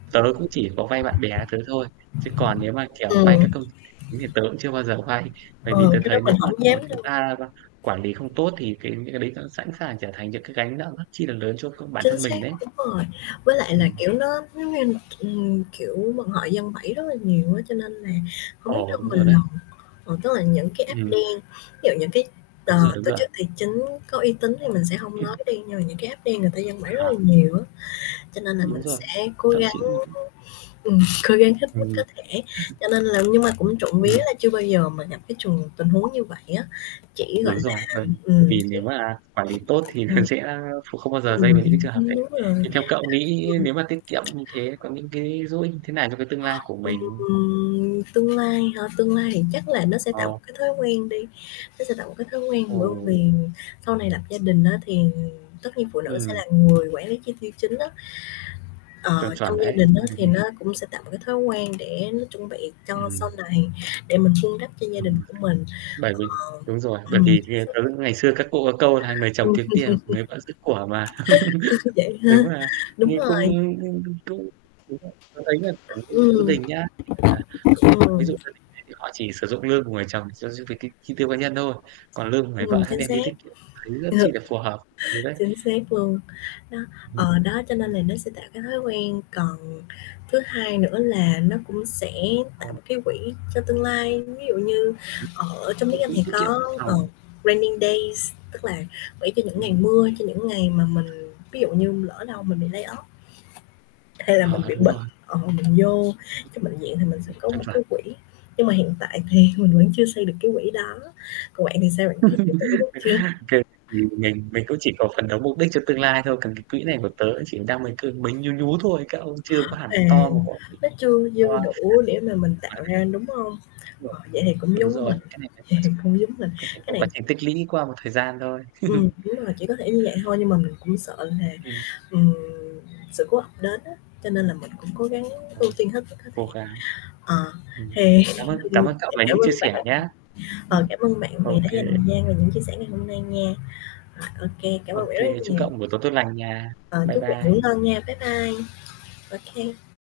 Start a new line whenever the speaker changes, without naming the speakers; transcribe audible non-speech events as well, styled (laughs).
Tớ cũng chỉ có vay bạn bè tớ thôi, chứ còn nếu mà, kiểu, vay các
Ừm.
công ty tài chính thì tớ cũng chưa bao giờ vay. Bởi vì
Ừ,
tớ
cái đó
thấy
mình
nếu mà,
hổng
kiểu,
dám
chúng
đâu.
ta qu quản lý không tốt thì cái những cái đấy nó sẵn sàng trở thành những cái gánh nặng rất chi là lớn cho c bản
Chính
thân
xác,
mình đấy.
đúng rồi, với lại là,
Ừm.
kiểu, nó giống như, ừm, kiểu, mà họ giăng bẫy rất là nhiều á, cho nên là hổng biết
Ồ,
đâu
đúng
mà
rồi
lần.
đấy.
Ờ, tức là những cái app
Ừm.
đen, ví dụ những cái, ờ,
Đúng rồi, đúng
tổ
rồi.
chức tài chính có uy tín thì mình sẽ hông nói đi,
(unintelligible)
nhưng mà những cái app đen người ta giăng bẫy rất
Hả?
là nhiều á, cho nên là
Đúng
mình
rồi,
sẽ cố
thậm
gắng
chí những
ừm, cố gắng hết mức
Ừm.
có
(chuckles)
thể, cho nên là nhưng mà cũng trộm vía
Ừm,
là chưa bao giờ mà gặp cái trường tình huống như vậy á, chỉ, gọi
Đúng
là
rồi. Vâng, bởi
ừm
vì nếu mà quản lý tốt thì
(unintelligible)
nó
ừm.
sẽ kh không bao giờ dây
Ừm
vào những cái trường
(unintelligible)
hợp đấy.
đúng rồi.
Thì theo cậu nghĩ nếu mà tiết kiệm
(unintelligible)
như thế có những cái dỗ ích như thế nào cho cái tương lai của
Ừm,
mình?
ừm, tương lai hả, tương lai thì chắc là nó sẽ tạo một
Ờ.
cái thói quen đi, nó sẽ tạo một cái thói quen bởi vì
Ồ.
sau này lập gia đình á thì tất nhiên phụ nữ sẽ
Ừm.
là người quản lý chi tiêu chính á,
Chuẩn,
ờ, trong
chuẩn
gia
đấy.
đình á thì nó
(chuckles)
cũng sẽ tạo một cái thói quen để nó chuẩn bị cho sau
Ừm.
này, để mình vun đắp cho gia đình
Ừm.
của mình
Bởi vì
ờ.
đúng rồi, bởi
Ừm,
vì
chính
theo tớ,
xác.
ngày xưa các cụ có câu là "Người chồng
Ừm.
kiếm tiền, người vợ giữ của" mà,
(chuckles)
(chuckles)
Vậy ha,
nếu mà
đúng
như cũng
rồi.
cũng đúng rồi. Tớ thấy là bản thân gia
Ừm.
đình nhá, à,
Ừm.
ví dụ gia đình ấy thì họ chỉ sử dụng lương của người chồng cho gi về cái chi tiêu cá nhân thôi, còn lương của người
Ừm,
vợ hả
chính
đem
xác.
đi tiết kiệm, thấy rất chi
(unintelligible)
là phù hợp thứ đấy.
Chính xác luôn, đó, ờ, đó cho nên
(unintelligible)
là nó sẽ tạo cái thói quen, còn thứ hai nữa là nó cũng sẽ tạo
Ờ.
một cái quỹ cho tương lai. Ví dụ như
Đúng,
ở trong
có
tiếng Anh
quỹ
thì
tiết kiệm dự
có, ờ,
phòng.
raining days, tức là quỹ cho những ngày
Ừm.
mưa, cho những ngày mà mình, ví dụ như, lỡ đâu mình bị lay off. Hay là mình
Ờ,
bị
đúng
bệnh,
rồi.
ờ, mình vô trong bệnh viện thì mình sẽ
(unintelligible)
có
Chuẩn,
một
chuẩn.
cái quỹ, nhưng mà hiện tại thì mình vẫn chưa xây được cái quỹ đó, còn bạn thì sao, bạn có cái quỹ đó chưa?
(laughs) Ô kê, thì mình mình cũng chỉ có phấn đấu mục đích cho tương lai thôi, còn cái quỹ này của tớ chỉ đang mới cứ mới nhú nhú thôi, các ông chưa có hẳn
À,
to một (unintelligible)
nó chưa dư đủ để mà mình tạo ra, đúng hông?
Rồi.
Ờ, vậy thì cũng
Đúng
giống
rồi,
mình
cái này có
vậy
quá
thì
trình
cũng giống mình,
cái này
cái
có
này
quá trình tích lũy qua một thời gian thôi.
Ừm,
(chuckles)
đúng rồi, chỉ có thể như vậy thôi, nhưng mà mình cũng sợ là,
Ừm
ừm, sự cố ập đến á, cho nên là mình cũng cố gắng ưu
(unintelligible)
tiên hết mức có thể.
Cố gắng.
Ờ,
Ừm,
thì,
cảm ơn cảm
ừm,
ơn cậu về
cảm
những
ơn
chia sẻ
bạn,
nhá.
ờ,
(unintelligible)
cảm ơn bạn vì
Ô
đã
kê.
dành thời gian và những chia sẻ ngày hôm nay nha. Rồi, ô kê, cảm
Ô
ơn bạn rất
kê,
là
chúc
nhiều.
cậu một buổi tối tốt lành nha.
Ờ,
Bye
chúc bạn ngủ
bye.
ngon nha. Bye bye, ô kê.